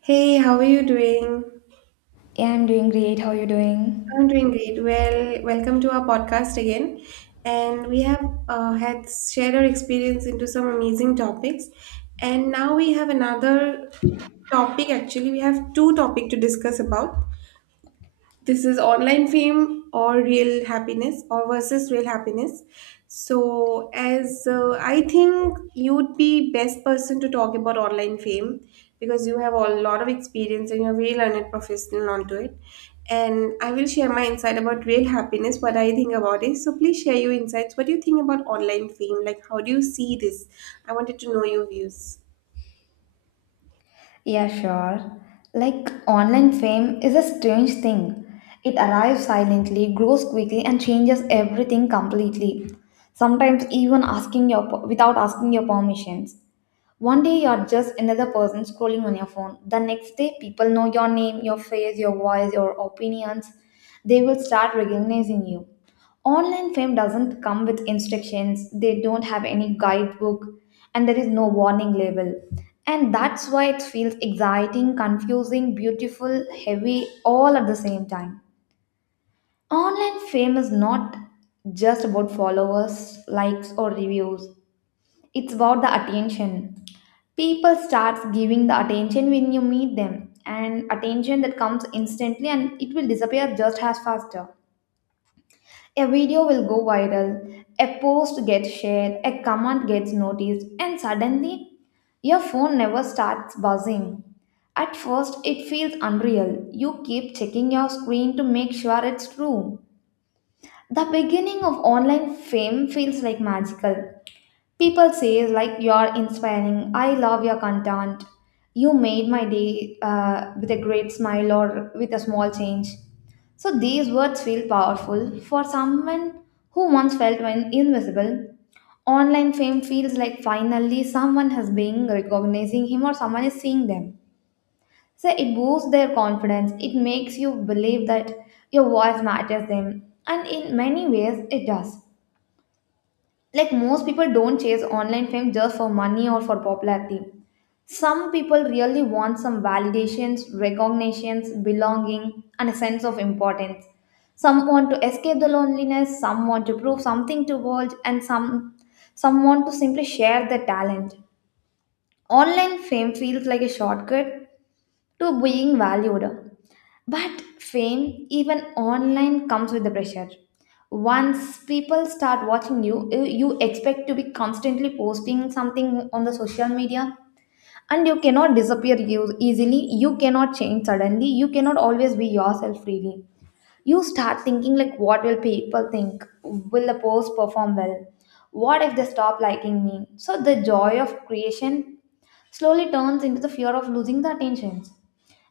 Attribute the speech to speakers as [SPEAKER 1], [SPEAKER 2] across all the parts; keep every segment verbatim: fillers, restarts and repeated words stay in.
[SPEAKER 1] Hey, how are you doing?
[SPEAKER 2] Yeah, I'm doing great. How you
[SPEAKER 1] I'm
[SPEAKER 2] doing?
[SPEAKER 1] doing great. Well, welcome to our podcast again. And we have uh, had shared our experience into some amazing topics. And now we have another topic. Actually, we have two topics to discuss about. This is online fame or real happiness or versus real happiness. So as uh, I think you'd be best person to talk about online fame, because you have a lot of experience and you're a very learned professional onto it. And I will share my insight about real happiness, what I think about it. So please share your insights. What do you think about online fame? Like how do you see this? I wanted to know your views.
[SPEAKER 2] Yeah, sure. Like online fame is a strange thing. It arrives silently, grows quickly, and changes everything completely. Sometimes even asking your without asking your permissions. One day you're just another person scrolling on your phone. The next day, people know your name, your face, your voice, your opinions. They will start recognizing you. Online fame doesn't come with instructions, they don't have any guidebook, and there is no warning label. And that's why it feels exciting, confusing, beautiful, heavy, all at the same time. Online fame is not just about followers, likes, or reviews. It's about the attention, people starts giving the attention when you meet them, and attention that comes instantly and it will disappear just as faster. A video will go viral, a post gets shared, a comment gets noticed, and suddenly your phone never starts buzzing. At first it feels unreal, you keep checking your screen to make sure it's true. The beginning of online fame feels like magical. People say like, you're inspiring. I love your content. You made my day uh, with a great smile or with a small change. So these words feel powerful for someone who once felt when invisible. Online fame feels like finally someone has been recognizing him, or someone is seeing them. So it boosts their confidence. It makes you believe that your voice matters them. And in many ways, it does. Like most people don't chase online fame just for money or for popularity. Some people really want some validations, recognitions, belonging, and a sense of importance. Some want to escape the loneliness, some want to prove something to world, and some some want to simply share their talent. Online fame feels like a shortcut to being valued. But fame, even online, comes with the pressure. Once people start watching you, you you expect to be constantly posting something on the social media, and you cannot disappear eu- easily. You cannot change suddenly. You cannot always be yourself freely. You start thinking like, what will people think? Will the post perform well? What if they stop liking me? So the joy of creation slowly turns into the fear of losing the attention.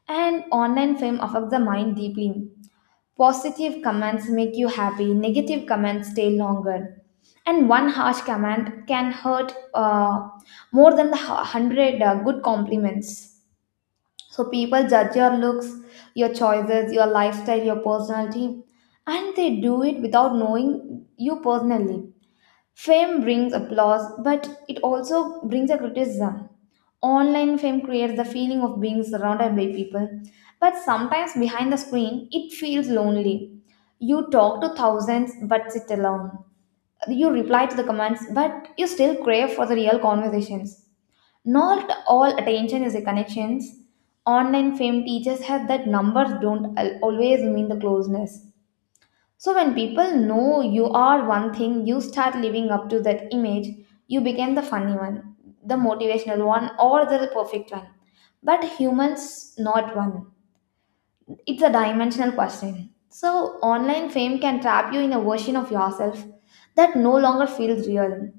[SPEAKER 2] And online fame affects the mind deeply. Positive comments make you happy, negative comments stay longer. And one harsh comment can hurt uh, more than the hu- hundred uh, good compliments. So people judge your looks, your choices, your lifestyle, your personality, and they do it without knowing you personally. Fame brings applause, but it also brings a criticism. Online fame creates the feeling of being surrounded by people, but sometimes behind the screen, it feels lonely. You talk to thousands, but sit alone. You reply to the comments, but you still crave for the real conversations. Not all attention is a connections. Online fame teaches us that numbers don't al- always mean the closeness. So when people know you are one thing, you start living up to that image, you become the funny one, the motivational one, or the perfect one. But humans, not one. It's a dimensional question. So online fame can trap you in a version of yourself that no longer feels real,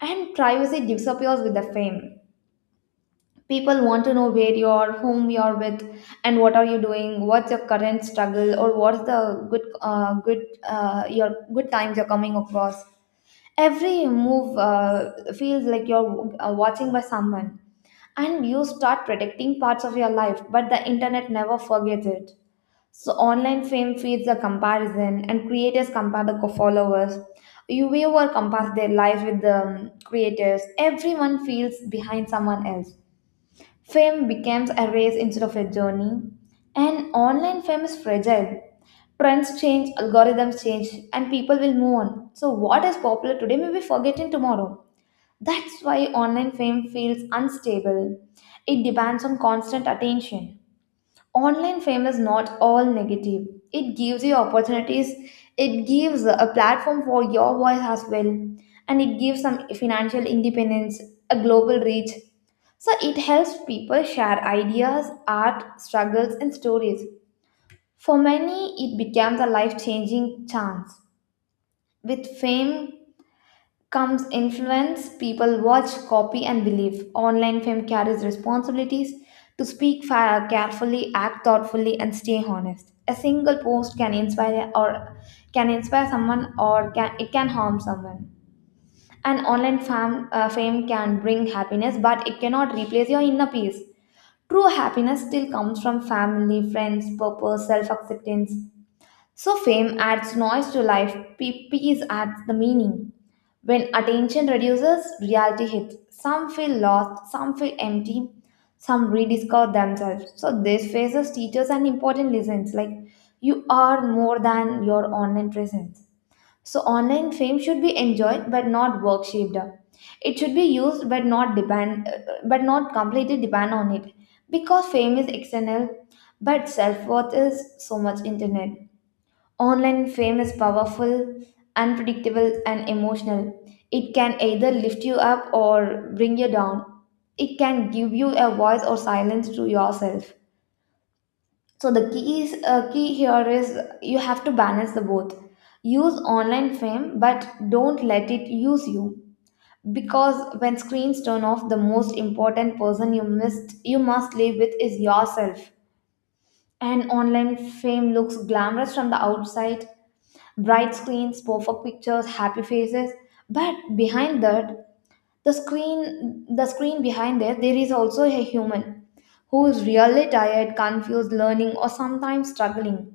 [SPEAKER 2] and privacy disappears with the fame. People want to know where you're, whom you're with, and what are you doing, what's your current struggle, or what's the good, uh, good, uh, your good times you're coming across. Every move uh, feels like you're uh, watching by someone, and you start predicting parts of your life, but the internet never forgets it. So online fame feeds the comparison, and creators compare the co- followers. You viewer compares their life with the um, creators. Everyone feels behind someone else. Fame becomes a race instead of a journey, and online fame is fragile. Trends change, algorithms change, and people will move on. So what is popular today may be forgotten tomorrow. That's why online fame feels unstable. It depends on constant attention. Online fame is not all negative, it gives you opportunities, it gives a platform for your voice as well, and it gives some financial independence, a global reach. So it helps people share ideas, art, struggles, and stories. For many it becomes a life changing chance. With fame comes influence. People watch, copy, and believe. Online fame carries responsibilities to speak fa- carefully, act thoughtfully, and stay honest. A single post can inspire, or can inspire someone, or can, it can harm someone. An online fam, uh, fame can bring happiness, but it cannot replace your inner peace. True happiness still comes from family, friends, purpose, self acceptance, so fame adds noise to life, pe- peace adds the meaning. When attention reduces, reality hits. Some feel lost, some feel empty, some rediscover themselves. So this faces teachers and important lessons like you are more than your online presence. So online fame should be enjoyed but not worshipped. It should be used but not depend but not completely depend on it, because fame is external but self-worth is so much internet. Online fame is powerful, unpredictable, and emotional. It can either lift you up or bring you down. It can give you a voice or silence to yourself. So the key is uh, key here is you have to balance the both. Use online fame, but don't let it use you. Because when screens turn off, the most important person you missed you must live with is yourself. And online fame looks glamorous from the outside, bright screens, perfect pictures, happy faces. But behind that, the screen, the screen behind there, there is also a human who is really tired, confused, learning, or sometimes struggling.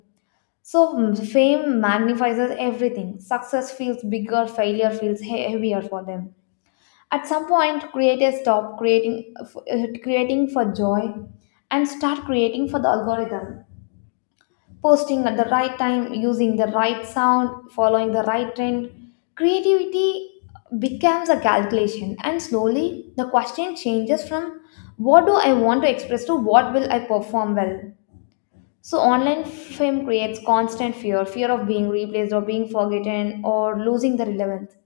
[SPEAKER 2] So mm, fame magnifies everything. Success feels bigger, failure feels he- heavier for them. At some point, creators stop creating, f- uh, creating for joy and start creating for the algorithm, posting at the right time, using the right sound, following the right trend. Creativity becomes a calculation, and slowly the question changes from what do I want to express to what will I perform well. So online fame creates constant fear, fear of being replaced or being forgotten or losing the relevance,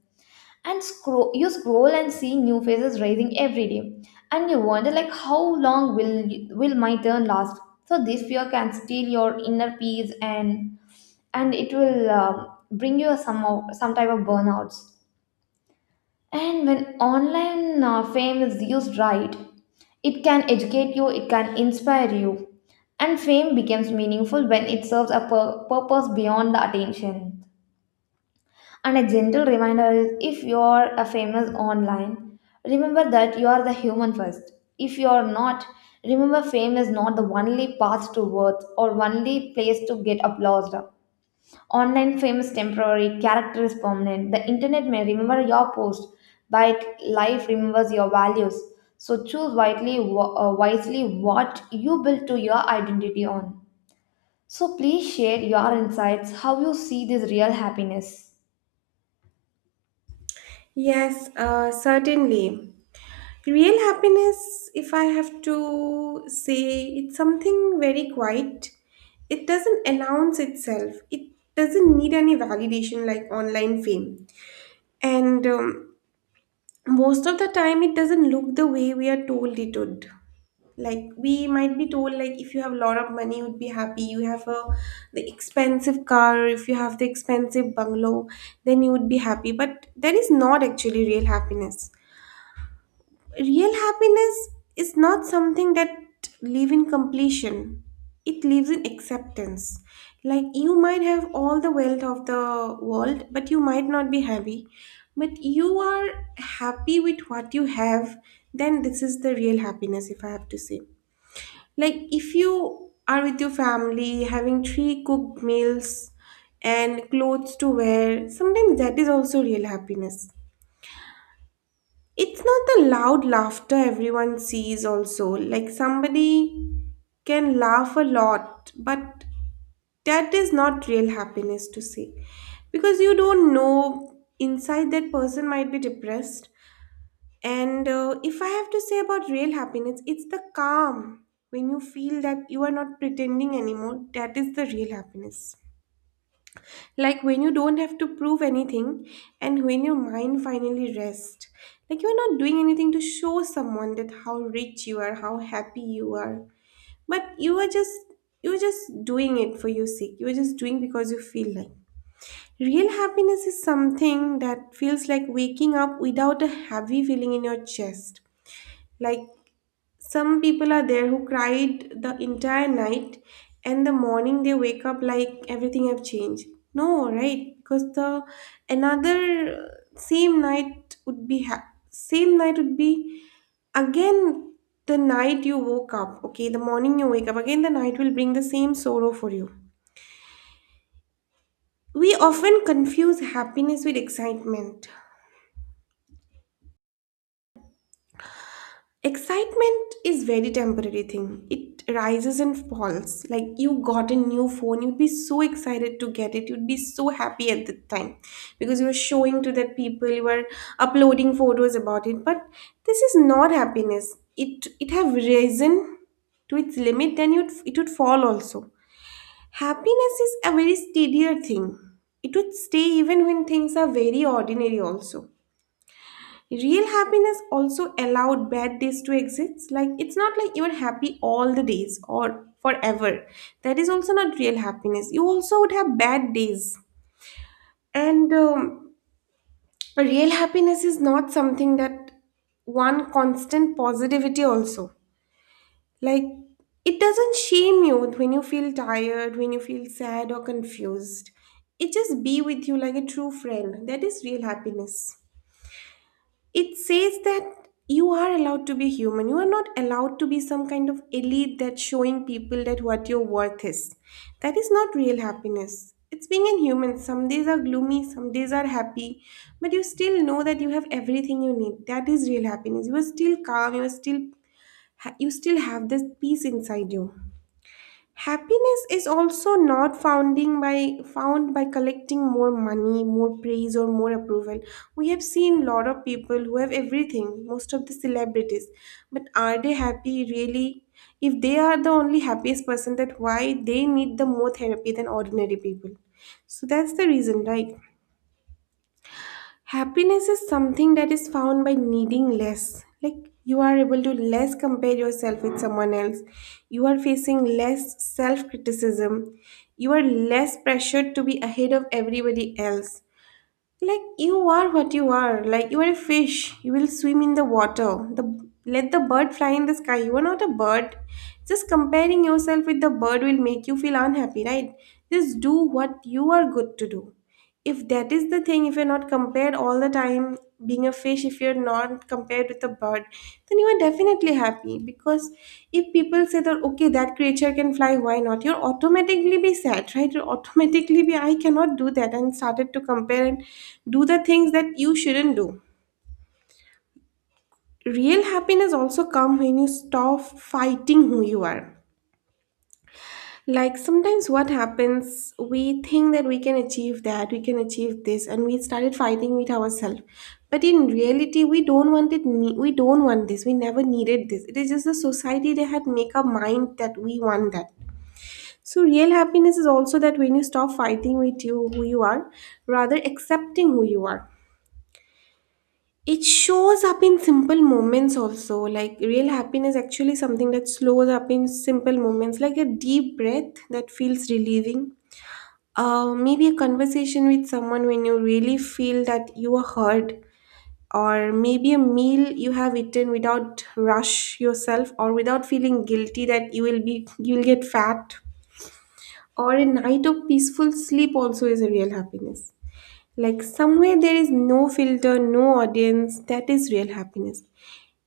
[SPEAKER 2] and scroll you scroll and see new faces rising every day, and you wonder like how long will will my turn last. So this fear can steal your inner peace, and and it will um, bring you some of- some type of burnouts. And when online uh, fame is used right, it can educate you, it can inspire you, and fame becomes meaningful when it serves a pur- purpose beyond the attention. And a gentle reminder is, if you are a famous online, remember that you are the human first. If you are not, remember fame is not the only path to worth or only place to get applause. Online fame is temporary, character is permanent. The internet may remember your post, but life remembers your values. So choose widely, wa- uh, wisely what you build to your identity on. So please share your insights, how you see this real happiness.
[SPEAKER 1] Yes, uh, certainly. Real happiness, if I have to say, it's something very quiet. It doesn't announce itself, it doesn't need any validation like online fame. And um, Most of the time, it doesn't look the way we are told it would. Like we might be told, like if you have a lot of money, you would be happy. You have a the expensive car, if you have the expensive bungalow, then you would be happy. But that is not actually real happiness. Real happiness is not something that live in completion, it lives in acceptance. Like you might have all the wealth of the world but you might not be happy, but you are happy with what you have. Then this is the real happiness, if I have to say. Like if you are with your family having three cooked meals and clothes to wear, sometimes that is also real happiness. It's not the loud laughter everyone sees, also. Like somebody can laugh a lot, but that is not real happiness to say. Because you don't know inside that person might be depressed. And uh, if I have to say about real happiness, it's the calm. When you feel that you are not pretending anymore, that is the real happiness. Like when you don't have to prove anything and when your mind finally rests. Like you are not doing anything to show someone that how rich you are, how happy you are. But you are just you're just doing it for your sake. You're just doing because you feel like. Real happiness is something that feels like waking up without a heavy feeling in your chest. Like some people are there who cried the entire night, and the morning they wake up like everything have changed. No, right? Because the another uh, same night would be ha- same night would be again. The night you woke up, okay, the morning you wake up, again the night will bring the same sorrow for you. We often confuse happiness with excitement. Excitement is very temporary thing. It rises and falls. Like you got a new phone, you'd be so excited to get it. You'd be so happy at the time because you were showing to that people, you were uploading photos about it. But this is not happiness. It it have risen to its limit, then you'd it would fall also. Happiness is a very steadier thing. It would stay even when things are very ordinary also. Real happiness also allowed bad days to exist. Like it's not like you're happy all the days or forever. That is also not real happiness. You also would have bad days. And um, Real happiness is not something that one constant positivity also. Like it doesn't shame you when you feel tired, when you feel sad or confused. It just be with you like a true friend. That is real happiness. It says that you are allowed to be human. You are not allowed to be some kind of elite that's showing people that what your worth is. That is not real happiness. It's being a human. Some days are gloomy, some days are happy, but you still know that you have everything you need. That is real happiness. You are still calm. You are still ha- you still have this peace inside you. Happiness is also not founding by found by collecting more money, more praise, or more approval. We have seen lot of people who have everything, most of the celebrities, but are they happy really? If they are the only happiest person, that why they need the more therapy than ordinary people. So that's the reason, right? Happiness is something that is found by needing less. Like you are able to less compare yourself with someone else, you are facing less self criticism, you are less pressured to be ahead of everybody else. Like you are what you are. Like you are a fish, you will swim in the water. The Let the bird fly in the sky, you are not a bird. Just comparing yourself with the bird will make you feel unhappy, right? Just do what you are good to do. If that is the thing, if you're not compared all the time, being a fish, if you're not compared with a bird, then you are definitely happy. Because if people say that okay, that creature can fly, why not, you'll automatically be sad, right? You'll automatically be I cannot do that, and started to compare and do the things that you shouldn't do. Real happiness also come when you stop fighting who you are. Like sometimes what happens, we think that we can achieve that, we can achieve this, and we started fighting with ourselves. But in reality, we don't want it. ne- We don't want this. We never needed this. It is just the society that had make our mind that we want that. So real happiness is also that when you stop fighting with you who you are, rather accepting who you are. It shows up in simple moments also. Like real happiness actually something that slows up in simple moments, like a deep breath that feels relieving. Uh, maybe a conversation with someone when you really feel that you are heard, or maybe a meal you have eaten without rush yourself or without feeling guilty that you will be you will get fat, or a night of peaceful sleep also is a real happiness. Like somewhere there is no filter, no audience, that is real happiness.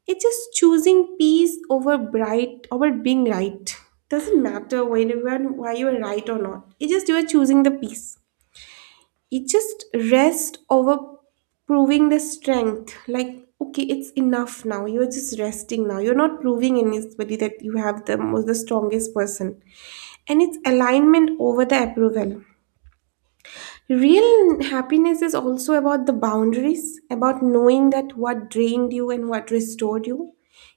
[SPEAKER 1] It's just choosing peace over bright over being right. Doesn't matter whether you are- why you are right or not. It's just you are choosing the peace. It just rest over proving the strength. Like okay, it's enough now, you're just resting now, you're not proving anybody that you have the most the strongest person. And it's alignment over the approval. Real happiness is also about the boundaries, about knowing that what drained you and what restored you.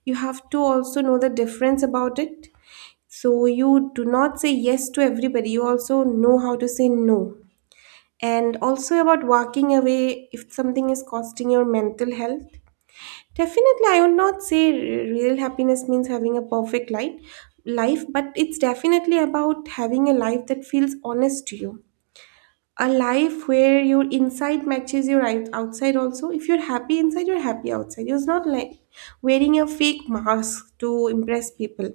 [SPEAKER 1] You have to also know the difference about it. So you do not say yes to everybody, you also know how to say no. And also about walking away if something is costing your mental health. Definitely I would not say r- real happiness means having a perfect life life, but it's definitely about having a life that feels honest to you. A life where your inside matches your out- outside also. If you're happy inside, you're happy outside. You're not like wearing a fake mask to impress people.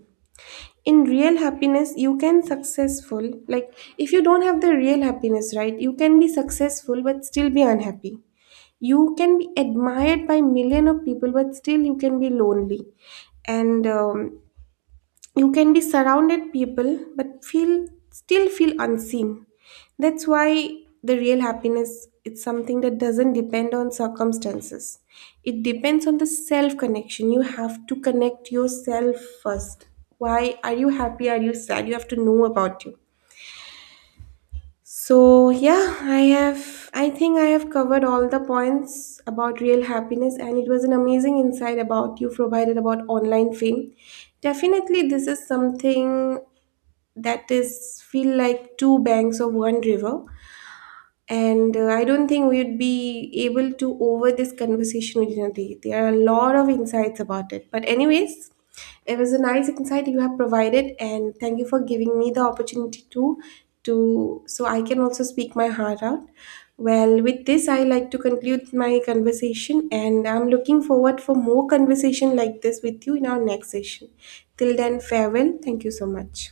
[SPEAKER 1] In real happiness you can successful. Like if you don't have the real happiness, right, you can be successful but still be unhappy. You can be admired by million of people but still you can be lonely. And um, You can be surrounded people but feel still feel unseen. That's why the real happiness, it's something that doesn't depend on circumstances. It depends on the self connection. You have to connect yourself first. Why are you happy, are you sad, you have to know about you. So yeah, i have I think I have covered all the points about real happiness, and it was an amazing insight about you provided about online fame. Definitely this is something that is feel like two banks of one river. And uh, I don't think we'd be able to over this conversation with Nadi. There are a lot of insights about it, but anyways, it was a nice insight you have provided, and thank you for giving me the opportunity to to so I can also speak my heart out. Well, with this I like to conclude my conversation, and I'm looking forward for more conversation like this with you in our next session. Till then, farewell. Thank you so much.